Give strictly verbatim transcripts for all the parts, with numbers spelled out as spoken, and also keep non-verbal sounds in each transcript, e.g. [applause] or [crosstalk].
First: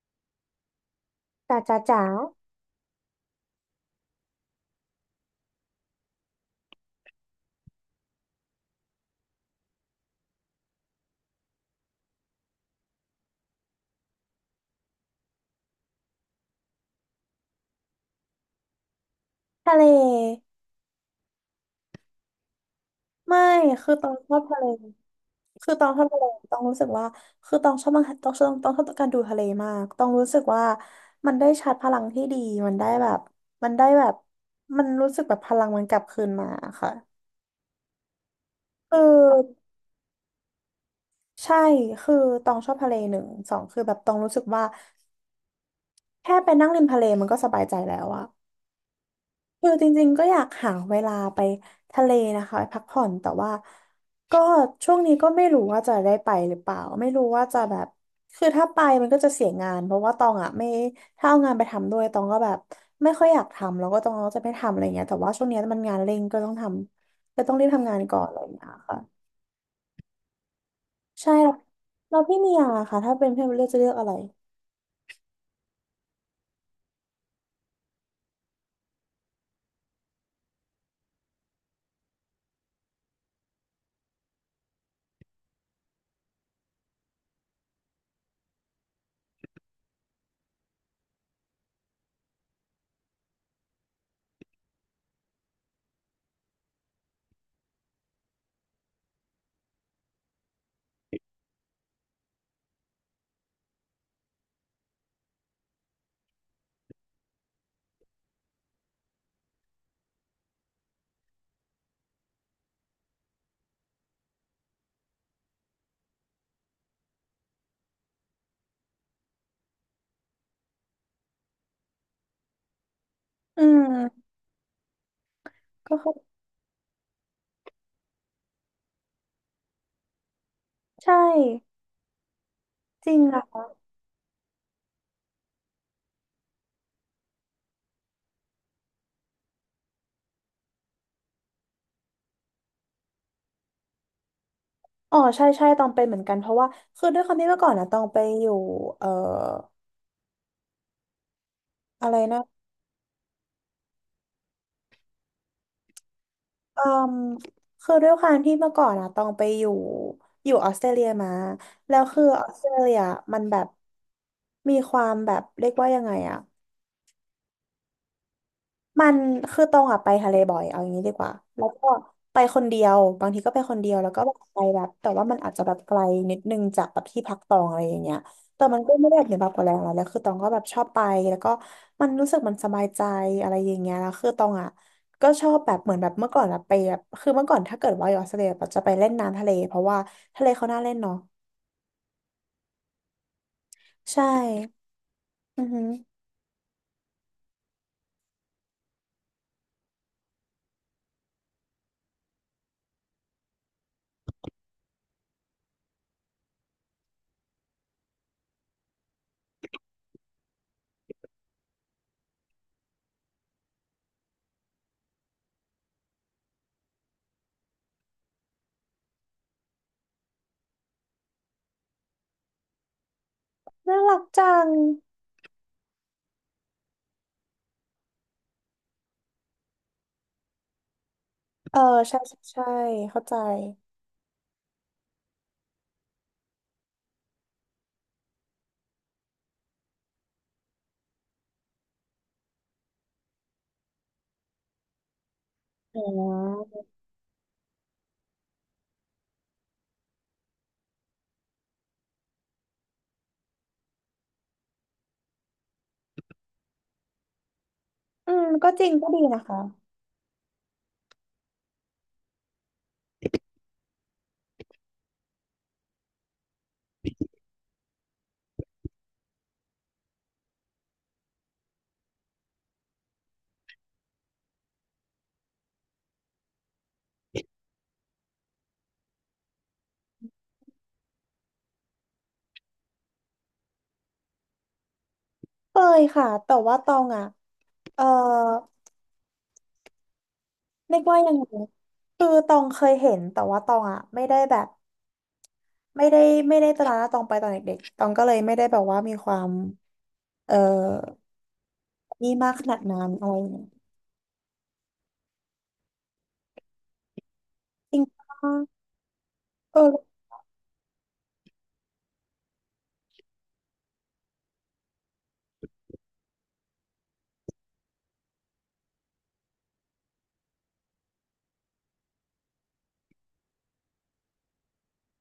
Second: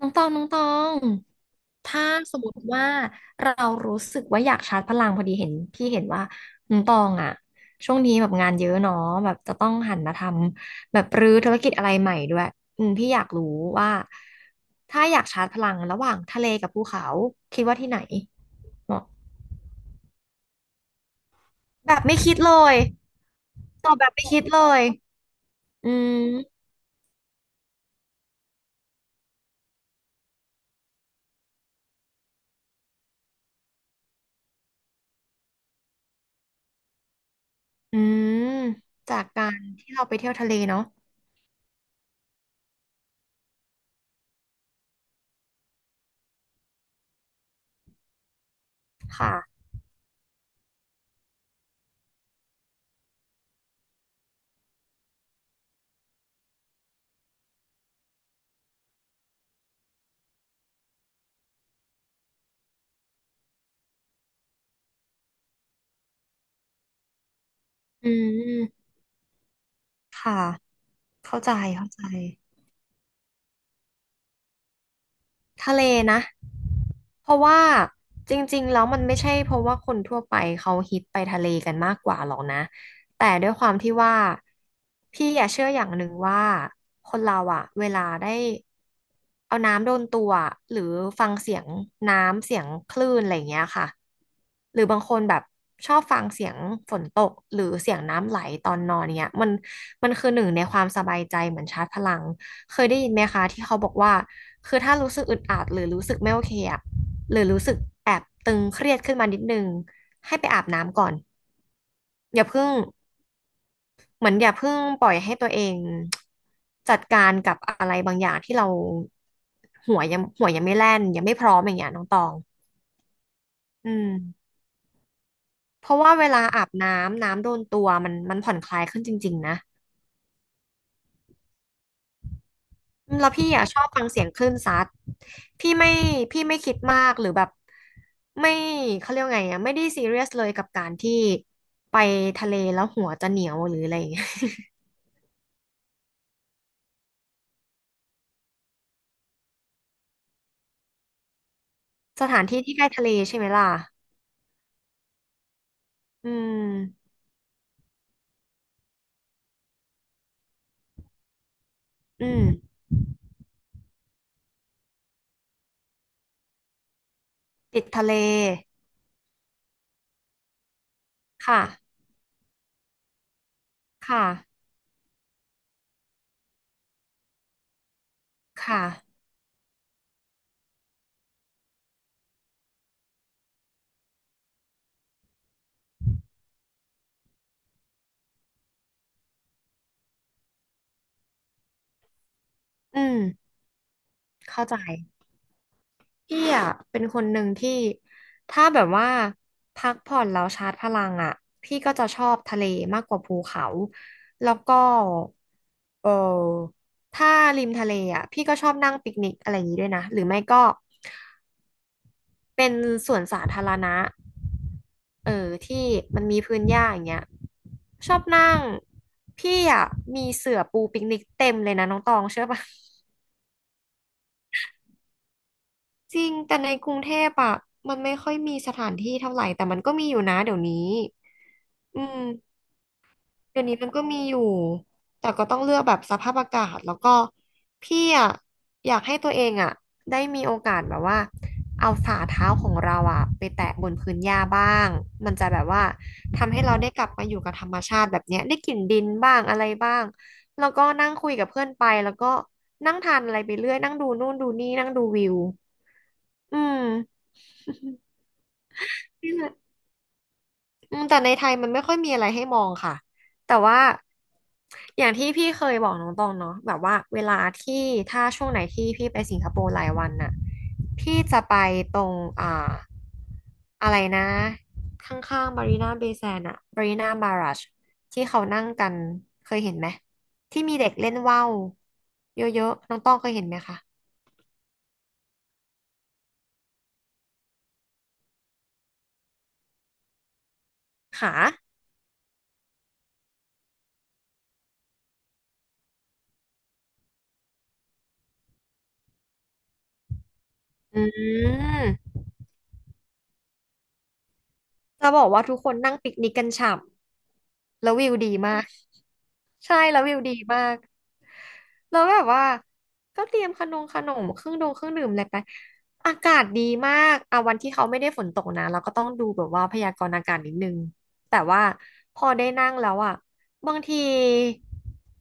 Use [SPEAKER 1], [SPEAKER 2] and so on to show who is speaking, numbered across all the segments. [SPEAKER 1] น้องตองน้องตอง
[SPEAKER 2] จ๋าจ๋าจ๋า
[SPEAKER 1] ถ้าสมมติว่าเรารู้สึกว่าอยากชาร์จพลังพอดีเห็นพี่เห็นว่าน้องตองอะช่วงนี้แบบงานเยอะเนาะแบบจะต้องหันมาทำแบบรื้อธุรกิจอะไรใหม่ด้วยอืมพี่อยากรู้ว่าถ้าอยากชาร์จพลังระหว่างทะเลกับภูเขาคิดว่าที่ไหนเหมาะ
[SPEAKER 2] ทะเล
[SPEAKER 1] แบบไม่คิดเลย
[SPEAKER 2] ไม่
[SPEAKER 1] ต
[SPEAKER 2] คือ
[SPEAKER 1] อบ
[SPEAKER 2] ต
[SPEAKER 1] แบ
[SPEAKER 2] อ
[SPEAKER 1] บ
[SPEAKER 2] ง
[SPEAKER 1] ไม่
[SPEAKER 2] ชอ
[SPEAKER 1] คิ
[SPEAKER 2] บ
[SPEAKER 1] ด
[SPEAKER 2] ทะ
[SPEAKER 1] เล
[SPEAKER 2] เล
[SPEAKER 1] ย
[SPEAKER 2] คือตอ
[SPEAKER 1] อื
[SPEAKER 2] งชอบทะเลตอง
[SPEAKER 1] ม
[SPEAKER 2] รู้สึกว่าคือตองชอบมากตองชอบตองชอบการดูทะเลมากตองรู้สึกว่ามันได้ชาร์จพลังที่ดีมันได้แบบมันได้แบบมันรู้สึกแบบพลังมันกลับคืนมาค่ะ
[SPEAKER 1] อืม
[SPEAKER 2] คือ
[SPEAKER 1] จากการที่เราไปเที่ยวทะเลเนาะ
[SPEAKER 2] ใช่คือตองชอบทะเลหนึ่งสองคือแบบตองรู้สึกว่าแค่ไปนั่งริมทะเลมันก็สบายใจแล้วอะ
[SPEAKER 1] ค่ะ
[SPEAKER 2] คือจริงๆก็อยากหาเวลาไปทะเลนะคะไปพักผ่อนแต่ว่าก็ช่วงนี้ก็ไม่รู้ว่าจะได้ไปหรือเปล่าไม่รู้ว่าจะแบบคือถ้าไปมันก็จะเสียงานเพราะว่าตองอ่ะไม่ถ้าเอางานไปทำด้วยตองก็แบบไม่ค่อยอยากทำแล้วก็ตองก็จะไม่ทำอะไรเงี้ยแต่ว่าช่วงนี้มันงานเร่งก็ต้องทำก็ต้องรีบทำงาน
[SPEAKER 1] อื
[SPEAKER 2] ก่อนอะไรอย่างเงี้ย
[SPEAKER 1] ม
[SPEAKER 2] ค่ะ
[SPEAKER 1] ค่ะ
[SPEAKER 2] ใช่
[SPEAKER 1] เข้าใจ
[SPEAKER 2] แล้ว
[SPEAKER 1] เข้าใจ
[SPEAKER 2] แล้วพี่เมียล่ะค่ะถ้าเป็นพี่เมียเลือกจะเลือกอะไร
[SPEAKER 1] ทะเลนะเพราะว่าจริงๆแล้วมันไม่ใช่เพราะว่าคนทั่วไปเขาฮิตไปทะเลกันมากกว่าหรอกนะแต่ด้วยความที่ว่าพี่อย่าเชื่ออย่างหนึ่งว่าคนเราอะเวลาได้เอาน้ำโดนตัวอะหรือฟังเสียงน้ำเสียงคลื่นอะไรอย่างเงี้ยค่ะหรือบางคนแบบชอบฟังเสียงฝนตกหรือเสียงน้ำไหลตอนนอนเนี้ยมันมันคือหนึ่งในความสบายใจเหมือนชาร์จพลัง เคยได้ยินไหมคะที่เขาบอกว่าคือถ้ารู้สึกอึดอัดหรือรู้สึกไม่โอเคอะหรือรู้สึกแอบตึงเครียดขึ้นมานิดนึงให้ไปอาบน้ำก่อนอย่าเพิ่งเหมือนอย่าเพิ่งปล่อยให้ตัวเองจัดการกับอะไรบางอย่างที่เราหัวยังหัวยังไม่แล่นยังไม่พร้อมอย่างเงี้ยน้องตอง
[SPEAKER 2] อื
[SPEAKER 1] อื
[SPEAKER 2] ม
[SPEAKER 1] มเพ
[SPEAKER 2] ก็
[SPEAKER 1] ราะ
[SPEAKER 2] คือ
[SPEAKER 1] ว่าเวลาอาบน้ำน้ำโดนตัวมันมันผ่อนคลายขึ้นจริงๆนะ
[SPEAKER 2] ใช่จ
[SPEAKER 1] อื
[SPEAKER 2] ริ
[SPEAKER 1] ม
[SPEAKER 2] ง
[SPEAKER 1] แล้ว
[SPEAKER 2] อะ
[SPEAKER 1] พี่อ่ะชอบฟังเสียงคลื่นซัดพี่ไม่พี่ไม่คิดมากหรือแบบไม่เขาเรียกว่าไงอ่ะไม่ได้ซีเรียสเลยกับการที่ไปทะเลแล้วหัวจะเหนียวหรืออะไรอย่างเงี้ย
[SPEAKER 2] อ๋อใช่ใช่ตองเป็นเหมือนกันเพราะว่าคือด้วยความที่เมื่อก่อนนะตองไปอยู่เอ่ออะไร
[SPEAKER 1] [laughs] ส
[SPEAKER 2] นะ
[SPEAKER 1] ถานที่ที่ใกล้ทะเลใช่ไหมล่ะอื
[SPEAKER 2] อื
[SPEAKER 1] ม
[SPEAKER 2] มคือด้วยความที่เมื่อก่อนนะตองไปอยู่อยู่ออสเตรเลียมาแล้วคือ
[SPEAKER 1] อืม
[SPEAKER 2] ออสเตรเลียมันแบบมีความแบบเรียกว่ายังไงอะ
[SPEAKER 1] ติดทะเล
[SPEAKER 2] มันคือตรงอะไปทะเลบ่อยเอาอย่างนี้ดีกว่า
[SPEAKER 1] ค่ะ
[SPEAKER 2] แล้วก็ไปคนเดียวบางทีก็ไปคนเดียวแล้วก็
[SPEAKER 1] ค่ะ
[SPEAKER 2] แบบไปแบบแต่ว่ามันอาจจะแบบไกลนิดนึงจากแบบที่พักตองอะไรอย่างเงี้ยแต่
[SPEAKER 1] ค
[SPEAKER 2] มันก็ไม่
[SPEAKER 1] ่ะ
[SPEAKER 2] ได้เหนือบาปกว่าแรงอะไรแล้วคือตองก็แบบชอบไปแล้วก็มันรู้สึกมันสบายใจอะไรอย่างเงี้ยแล้วคือตองอะก็ชอบแบบเหมือนแบบเมื่อก่อนอะไปแบบคือเมื่อก่อนถ้าเกิดว่าอยู่ออสเตรเลียแบบจะไปเล่นน้ำทะเลเพราะว่าทะเลเขาน่าเล่นเนาะ
[SPEAKER 1] อืม
[SPEAKER 2] ใช่
[SPEAKER 1] เข้าใจ
[SPEAKER 2] อือหือ
[SPEAKER 1] พี่อ่ะเป็นคนหนึ่งที่ถ้าแบบว่าพักผ่อนแล้วชาร์จพลังอ่ะพี่ก็จะชอบทะเลมากกว่าภูเขาแล้วก็เออถ้าริมทะเลอ่ะพี่ก็ชอบนั่งปิกนิกอะไรอย่างนี้ด้วยนะหรือไม่ก็เป็นสวนสาธารณะเออที่มันมีพื้นหญ้าอย่างเงี้ยชอบนั่งพี่อ่ะมีเสื่อปูปิกนิกเต็มเลยนะน้องตองเชื่อปะ
[SPEAKER 2] น่ารักจัง
[SPEAKER 1] จริงแต่ในกรุงเทพอะมันไม่ค่อยมีสถานที่เท่าไหร่แต่มันก็มีอยู่นะเดี๋ยวนี้
[SPEAKER 2] เออ
[SPEAKER 1] อื
[SPEAKER 2] ใช่ใช่
[SPEAKER 1] ม
[SPEAKER 2] ใช่เข้าใจ
[SPEAKER 1] เดี๋ยวนี้มันก็มีอยู่แต่ก็ต้องเลือกแบบสภาพอากาศแล้วก็พี่อะอยากให้ตัวเองอะได้มีโอกาสแบบว่าเอาฝ่าเท้าของเราอะไปแตะบนพื้นหญ้าบ้างมันจะแบบว่า
[SPEAKER 2] อ๋
[SPEAKER 1] ทำให้เรา
[SPEAKER 2] อ
[SPEAKER 1] ได้กลับมาอยู่กับธรรมชาติแบบเนี้ยได้กลิ่นดินบ้างอะไรบ้างแล้วก็นั่งคุยกับเพื่อนไปแล้วก็นั่งทานอะไรไปเรื่อยนั่งดูนู่นดูนี่นั่งดูวิวอืม
[SPEAKER 2] อืมก็จริงก็ดี
[SPEAKER 1] นี่
[SPEAKER 2] นะ
[SPEAKER 1] แหละ
[SPEAKER 2] คะ
[SPEAKER 1] อืมแต่ในไทยมันไม่ค่อยมีอะไรให้มองค่ะแต่ว่าอย่างที่พี่เคยบอกน้องตองเนาะแบบว่าเวลาที่ถ้าช่วงไหนที่พี่ไปสิงคโปร์หลายวันน่ะพี่จะไปตรงอ่าอะไรนะข้างๆบารีนาเบย์แซนด์อะบารีนาบารัชที่เขานั่งกันเคยเห็นไหมที่มีเด็กเล่นว่าวเยอะๆน้องต้องเคยเห็นไหมคะ
[SPEAKER 2] เคยค่ะแต่ว่าตองอ่ะเออเรียกว่ายั
[SPEAKER 1] ค่ะ
[SPEAKER 2] งไงคือตองเคยเห็นแต่ว่าตองอ่ะไม่ได้แบบไม่ได้ไม่ได้ตระหนักตองไปตอนเด็กๆตองก็เลยไม่ได้แบบว่ามีความเออ
[SPEAKER 1] อืม
[SPEAKER 2] นี่มากขนาดนั้นอะไรอย่างเงี้ย
[SPEAKER 1] จะบอกว่าทุกคนนั่งปิกนิกกันฉ่ำแล้
[SPEAKER 2] จ
[SPEAKER 1] ว
[SPEAKER 2] ริง
[SPEAKER 1] วิวดี
[SPEAKER 2] ปะ
[SPEAKER 1] มาก ใช่แล้ววิ
[SPEAKER 2] เออ
[SPEAKER 1] วดีมากแล้วแบบว่าก็เตรียมขนมขนมเครื่องดงเครื่องดื่มอะไรไปอากาศดีมากอ่ะวันที่เขาไม่ได้ฝนตกนะเราก็ต้องดูแบบว่าพยากรณ์อากาศนิดนึงแต่ว่าพอได้นั่งแล้วอ่ะบางที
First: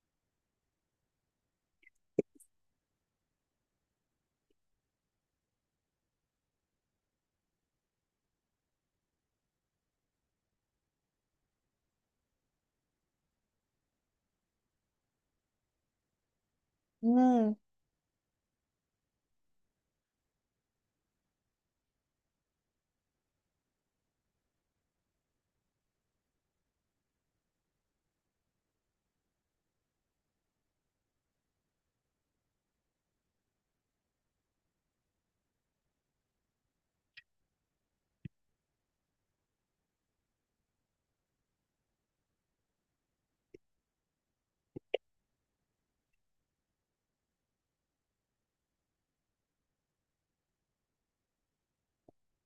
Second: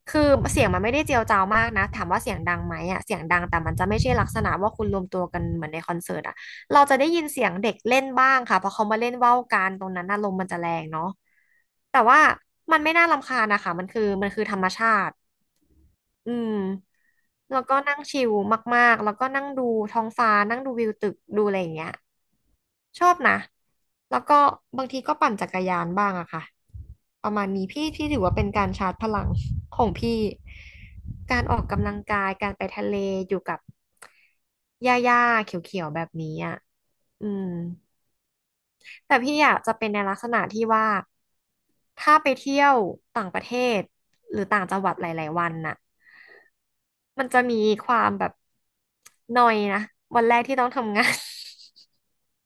[SPEAKER 1] คือเสียงมันไม่ได้เจียวจ้าวมากนะถามว่าเสียงดังไหมอ่ะเสียงดังแต่มันจะไม่ใช่ลักษณะว่าคุณรวมตัวกันเหมือนในคอนเสิร์ตอ่ะ เราจะได้ยินเสียงเด็กเล่นบ้างค่ะเพราะเขามาเล่นว่าวกันตรงนั้นน่ะลมมันจะแรงเนาะแต่ว่ามันไม่น่ารำคาญนะคะมันคือมันคือธรรมชาติอืม
[SPEAKER 2] อื
[SPEAKER 1] แล้ว
[SPEAKER 2] ม
[SPEAKER 1] ก็นั่งชิลมากๆแล้วก็นั่งดูท้องฟ้านั่งดูวิวตึกดูอะไรอย่างเงี้ยชอบนะแล้วก็บางทีก็ปั่นจักรยานบ้างอะค่ะ ประมาณนี้พี่พี่ถือว่าเป็นการชาร์จพลังของพี่การออกกำลังกายการไปทะเลอยู่กับหญ้าๆเขียวๆแบบนี้อ่ะอืมแต่พี่อยากจะเป็นในลักษณะที่ว่าถ้าไปเที่ยวต่างประเทศหรือต่างจังหวัดหลายๆวันน่ะมันจะมีความแบบนอยนะวันแรกที่ต้องทำงาน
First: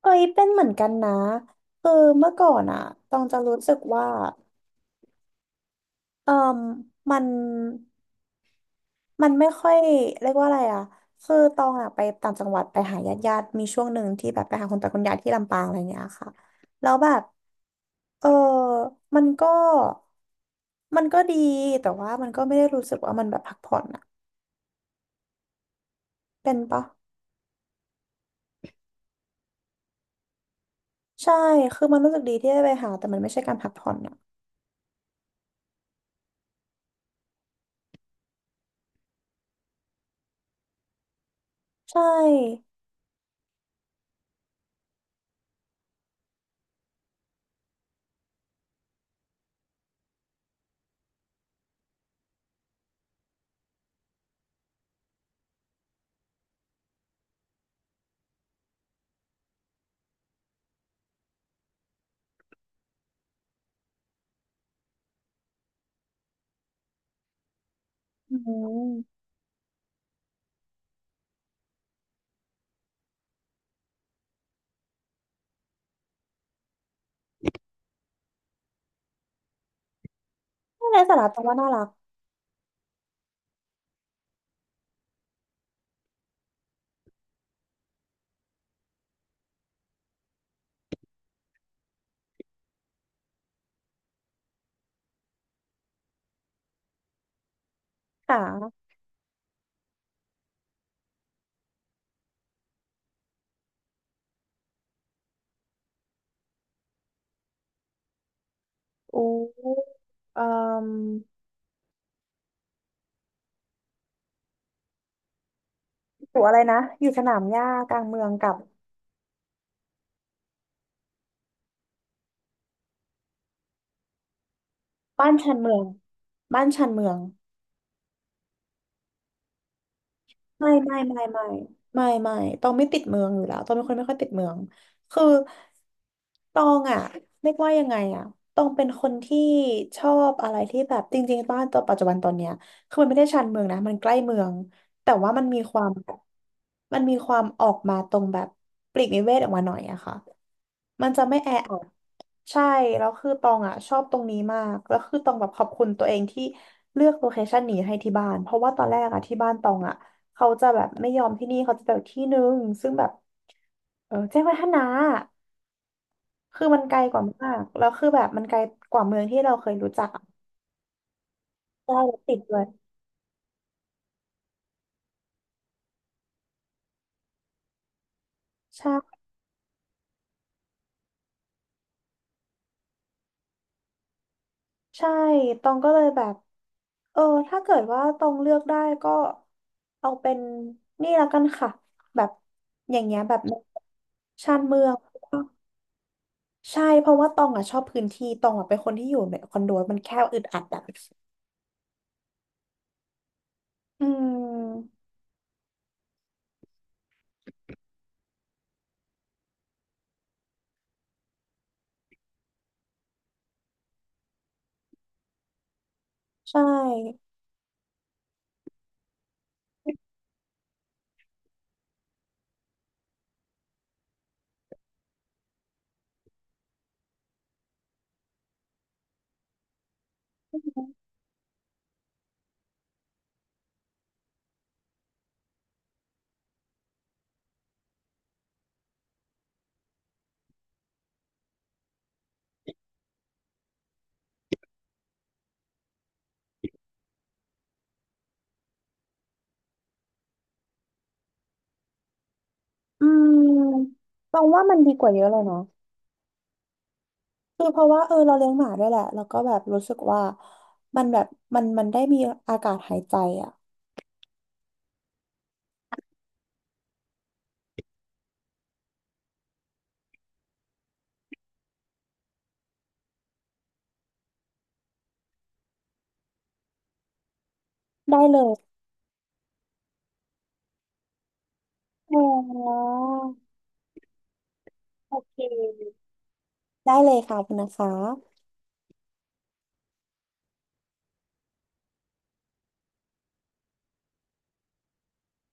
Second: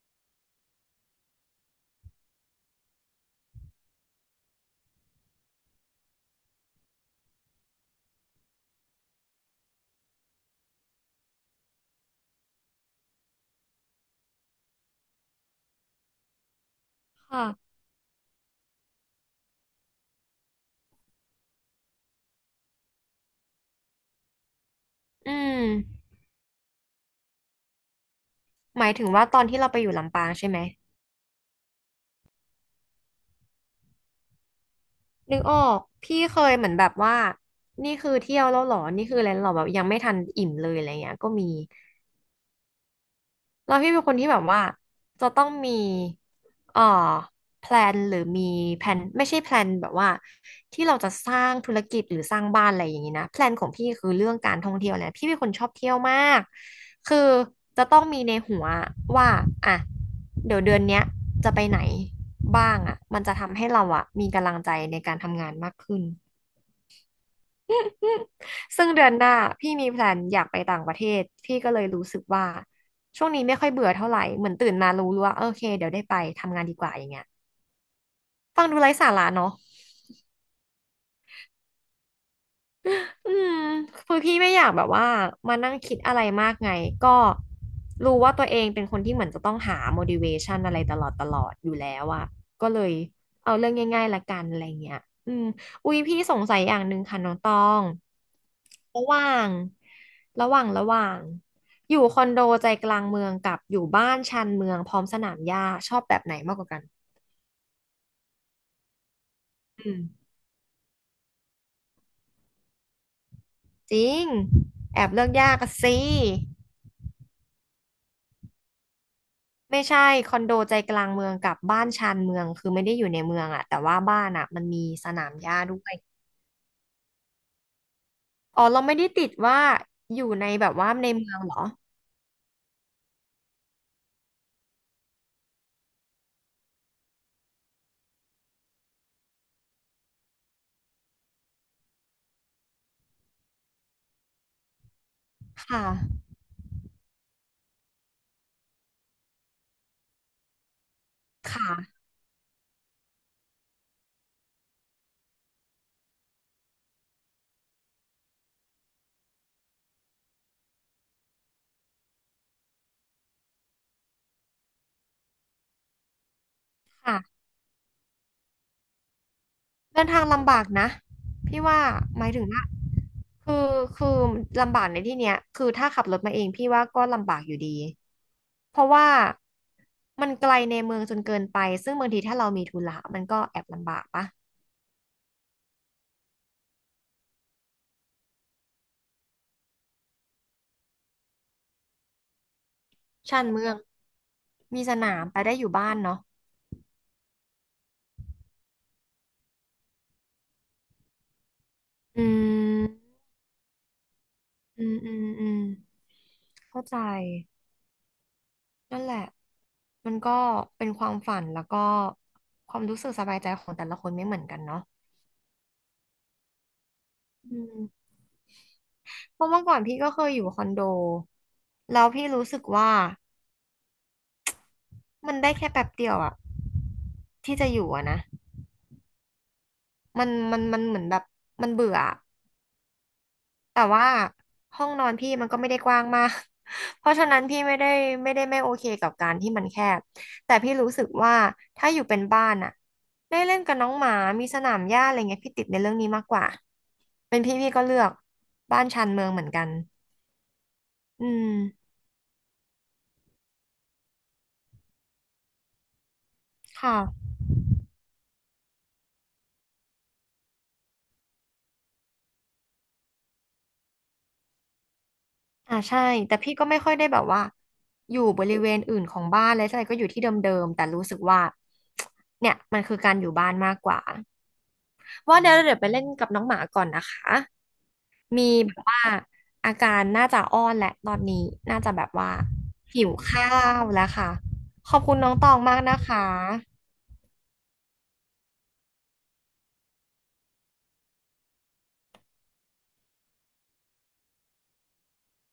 [SPEAKER 2] เคยเป็นเหมือนกันนะคือเมื่อก่อนอ่ะตองจะรู้สึกว่าเออมมัน มันไม่ค่อยเรียกว่าอะไรอ่ะ คือตองอ่ะไปต่างจังหวัดไปหาญาติญาติมีช่วงหนึ่งที่แบบไปหาคุณตาคุณยายที่ลำปางอะไรเงี้ยค่ะแล้วแบ
[SPEAKER 1] [laughs]
[SPEAKER 2] บ
[SPEAKER 1] ค่ะ
[SPEAKER 2] เออ มันก็มันก็ดีแต่ว่ามันก็ไม่ได้รู้สึกว่ามันแบบพักผ่อนอ่ะ
[SPEAKER 1] อืม
[SPEAKER 2] เป็นปะ
[SPEAKER 1] หมายถึงว่าตอนที่เราไปอยู่ลำปางใช่ไหม
[SPEAKER 2] ใช่คือมันรู้สึกดีที่ได้ไปหาแต่มันไม่ใช่การพักผ่อนอ่ะ
[SPEAKER 1] นึกออกพี่เคยเหมือนแบบว่านี่คือเที่ยวแล้วเหรอนี่คืออะไรแล้วเหรอแบบยังไม่ทันอิ่มเลยอะไรเงี้ยก็มี
[SPEAKER 2] ใช่
[SPEAKER 1] แล้วพี่เป็นคนที่แบบว่าจะต้องมีเอ่อแพลนหรือมีแผนไม่ใช่แพลนแบบว่าที่เราจะสร้างธุรกิจหรือสร้างบ้านอะไรอย่างนี้นะแพลนของพี่คือเรื่องการท่องเที่ยวแหละพี่เป็นคนชอบเที่ยวมากคือจะต้องมีในหัวว่าอ่ะเดี๋ยวเดือนเนี้ยจะไปไหนบ้างอ่ะมันจะทำให้เราอ่ะมีกำลังใจในการทำงานมากขึ้น
[SPEAKER 2] อื
[SPEAKER 1] [laughs] ซึ่ง
[SPEAKER 2] ม
[SPEAKER 1] เดือนหน้าพี่มีแพลนอยากไปต่างประเทศพี่ก็เลยรู้สึกว่าช่วงนี้ไม่ค่อยเบื่อเท่าไหร่เหมือนตื่นมารู้ว่าโอเคเดี๋ยวได้ไปทำงานดีกว่าอย่างเงี้ยฟังดูไร้สาระเนาะ
[SPEAKER 2] ไม่ไรสาระตรงว่าน่ารัก
[SPEAKER 1] อืมคือพี่ไม่อยากแบบว่ามานั่งคิดอะไรมากไงก็รู้ว่าตัวเองเป็นคนที่เหมือนจะต้องหา โมทิเวชัน อะไรตลอดตลอดอยู่แล้วอะก็เลยเอาเรื่องง่ายๆละกันอะไรเงี้ยอืมอุ๊ยพี่สงสัยอย่างหนึ่งค่ะน้องตอง
[SPEAKER 2] ค่ะ
[SPEAKER 1] ระหว่างระหว่างระหว่างอยู่คอนโดใจกลางเมืองกับอยู่บ้านชานเมืองพร้อมสนามหญ้าชอบแบบไหนมากกว่ากัน
[SPEAKER 2] อู้
[SPEAKER 1] อืม
[SPEAKER 2] เอ่อ
[SPEAKER 1] จริงแอบเลือกยากอะสิ
[SPEAKER 2] อยู่อะไรนะอยู่สนามหญ้ากลางเมืองกับ
[SPEAKER 1] ไม่ใช่คอนโดใจกลางเมืองกับบ้านชานเมืองคือไม่ได้อยู่ในเมืองอะแต่ว่าบ้านอะมันมีสนา
[SPEAKER 2] บ้า
[SPEAKER 1] ม
[SPEAKER 2] น
[SPEAKER 1] ห
[SPEAKER 2] ชัน
[SPEAKER 1] ญ้า
[SPEAKER 2] เมื
[SPEAKER 1] ด้
[SPEAKER 2] อง
[SPEAKER 1] วย
[SPEAKER 2] บ้านชันเมือง
[SPEAKER 1] อ๋อเราไม่ได้ติดว่าอยู่ในแบ
[SPEAKER 2] ไม่
[SPEAKER 1] บว่า
[SPEAKER 2] ไม่
[SPEAKER 1] ใน
[SPEAKER 2] ไม่
[SPEAKER 1] เมือง
[SPEAKER 2] ไม่
[SPEAKER 1] เหรอ
[SPEAKER 2] ไม่ไม่ต้องไม่ติดเมืองอยู่แล้วต้องเป็นคนไม่ค่อยติดเมือง คือตองอ่ะเรียกว่ายังไงอ่ะตองเป็นคนที่ชอบอะไรที่แบบจริงๆบ้านตัวปัจจุบันตอนเนี้ยคือมันไม่ได้ชานเมืองนะ มันใกล้เมือง แต่ว่ามันมีควา
[SPEAKER 1] ค่ะ
[SPEAKER 2] มแบบมันมีความออกมาตรงแบบปลีกวิเวกออกมาหน่อยอะค่ะมันจะไม่แอ
[SPEAKER 1] ค
[SPEAKER 2] อัด
[SPEAKER 1] ่ะ
[SPEAKER 2] ใช่แล้วคือตองอ่ะชอบตรงนี้มากแล้วคือตองแบบขอบคุณตัวเองที่เลือกโลเคชันนี้ให้ที่บ้านเพราะว่าตอนแรกอ่ะที่บ้านตองอ่ะ เขาจะแบบไม่ยอมที่นี่เขาจะไปอีกที่นึงซึ่งแบบเออแจ้งวัฒนะคือมันไกลก
[SPEAKER 1] ค่ะ
[SPEAKER 2] ว่ามากแล้วคือแบบมันไกลกว่าเมืองที่เราเคยรู้จั
[SPEAKER 1] เดิ
[SPEAKER 2] ก
[SPEAKER 1] นทา
[SPEAKER 2] อะ
[SPEAKER 1] งลำบากนะพี่ว่า
[SPEAKER 2] ใช่รถ
[SPEAKER 1] หมาย
[SPEAKER 2] ติด
[SPEAKER 1] ถึง
[SPEAKER 2] เล
[SPEAKER 1] ว่า
[SPEAKER 2] ย
[SPEAKER 1] คือคือลำบากในที่เนี้ยคือถ้าขับรถมาเองพี่ว่าก็ลำบากอยู่ดีเพราะว่า
[SPEAKER 2] ใช่
[SPEAKER 1] มันไกลในเมืองจนเกินไปซึ่งบางทีถ้าเรามีธุระมันก็แอบลำบากปะ
[SPEAKER 2] ใช่ตองก็เลยแบบเออถ้าเกิดว่าตองเลือกได้ก็เอาเป็นนี่แล้วกันค่ะแบบอย่างเงี้ยแบบ
[SPEAKER 1] ชานเมือง
[SPEAKER 2] ชานเมื
[SPEAKER 1] มี
[SPEAKER 2] อ
[SPEAKER 1] ส
[SPEAKER 2] ง
[SPEAKER 1] นามไปได้อยู่บ้านเนาะ
[SPEAKER 2] ใช่เพราะว่าตองอ่ะชอบพื้นที่ตองอ่ะเป็นคนที่อยู่ในคอนโดมันแคบอึดอัดอ่ะ
[SPEAKER 1] อืม
[SPEAKER 2] อื
[SPEAKER 1] อื
[SPEAKER 2] ม
[SPEAKER 1] มอืมอืมเข้าใจนั่นแหละมันก็เป็นความฝันแล้วก็ความรู้สึกสบายใจของแต่ละคนไม่เหมือนกันเนาะ
[SPEAKER 2] ใช่
[SPEAKER 1] อืมเพราะเมื่อก่อนพี่ก็เคยอยู่คอนโดแล้วพี่รู้สึกว่ามันได้แค่แป๊บเดียวอะที่จะอยู่อะนะมันมันมันเหมือนแบบมันเบื่อ แต่ว่าห้องนอนพี่มันก็ไม่ได้กว้างมาก [laughs] เพราะฉะนั้นพี่ไม่ได้ไม่ได้ไม่โอเคกับการที่มันแคบแต่พี่รู้สึกว่าถ้าอยู่เป็นบ้านอะได้เล่นกับน้องหมามีสนามหญ้าอะไรเงี้ยพี่ติดในเรื่องนี้มากกว่าเป็นพี่พี่ก็เลือกบ้านชานเมืองเหมือนกันอืม
[SPEAKER 2] อืมมองว่ามันดีกว่าเยอะเลยเนาะ
[SPEAKER 1] ค่ะ
[SPEAKER 2] คือเพราะว่าเออเราเลี้ยงหมาด้วยแหละแล้วก็แบบรู้สึกว่ามันแบบมันมันได้มีอากาศหายใจอ่ะ
[SPEAKER 1] อ่าใช่แต่พี่ก็ไม่ค่อยได้แบบว่าอยู่บริเวณอื่นของบ้านเลยให่ก็อยู่ที่เดิมๆแต่รู้สึกว่าเนี่ยมันคือการอยู่บ้านมากกว่าว่าเดี๋ยวเดี๋ยวไปเล่นกับน้องหมาก่อนนะคะ
[SPEAKER 2] ได้เล
[SPEAKER 1] มี
[SPEAKER 2] ย
[SPEAKER 1] แบบว่าอาการน่าจะอ้อนแหละตอนนี้น่าจะแบบ
[SPEAKER 2] อ๋อ
[SPEAKER 1] ว่าหิวข้าวแล้วค่ะขอบคุ
[SPEAKER 2] โอ
[SPEAKER 1] ณน้อง
[SPEAKER 2] เค
[SPEAKER 1] ตองมากนะคะ
[SPEAKER 2] ได้เลยค่ะคุณนะคะ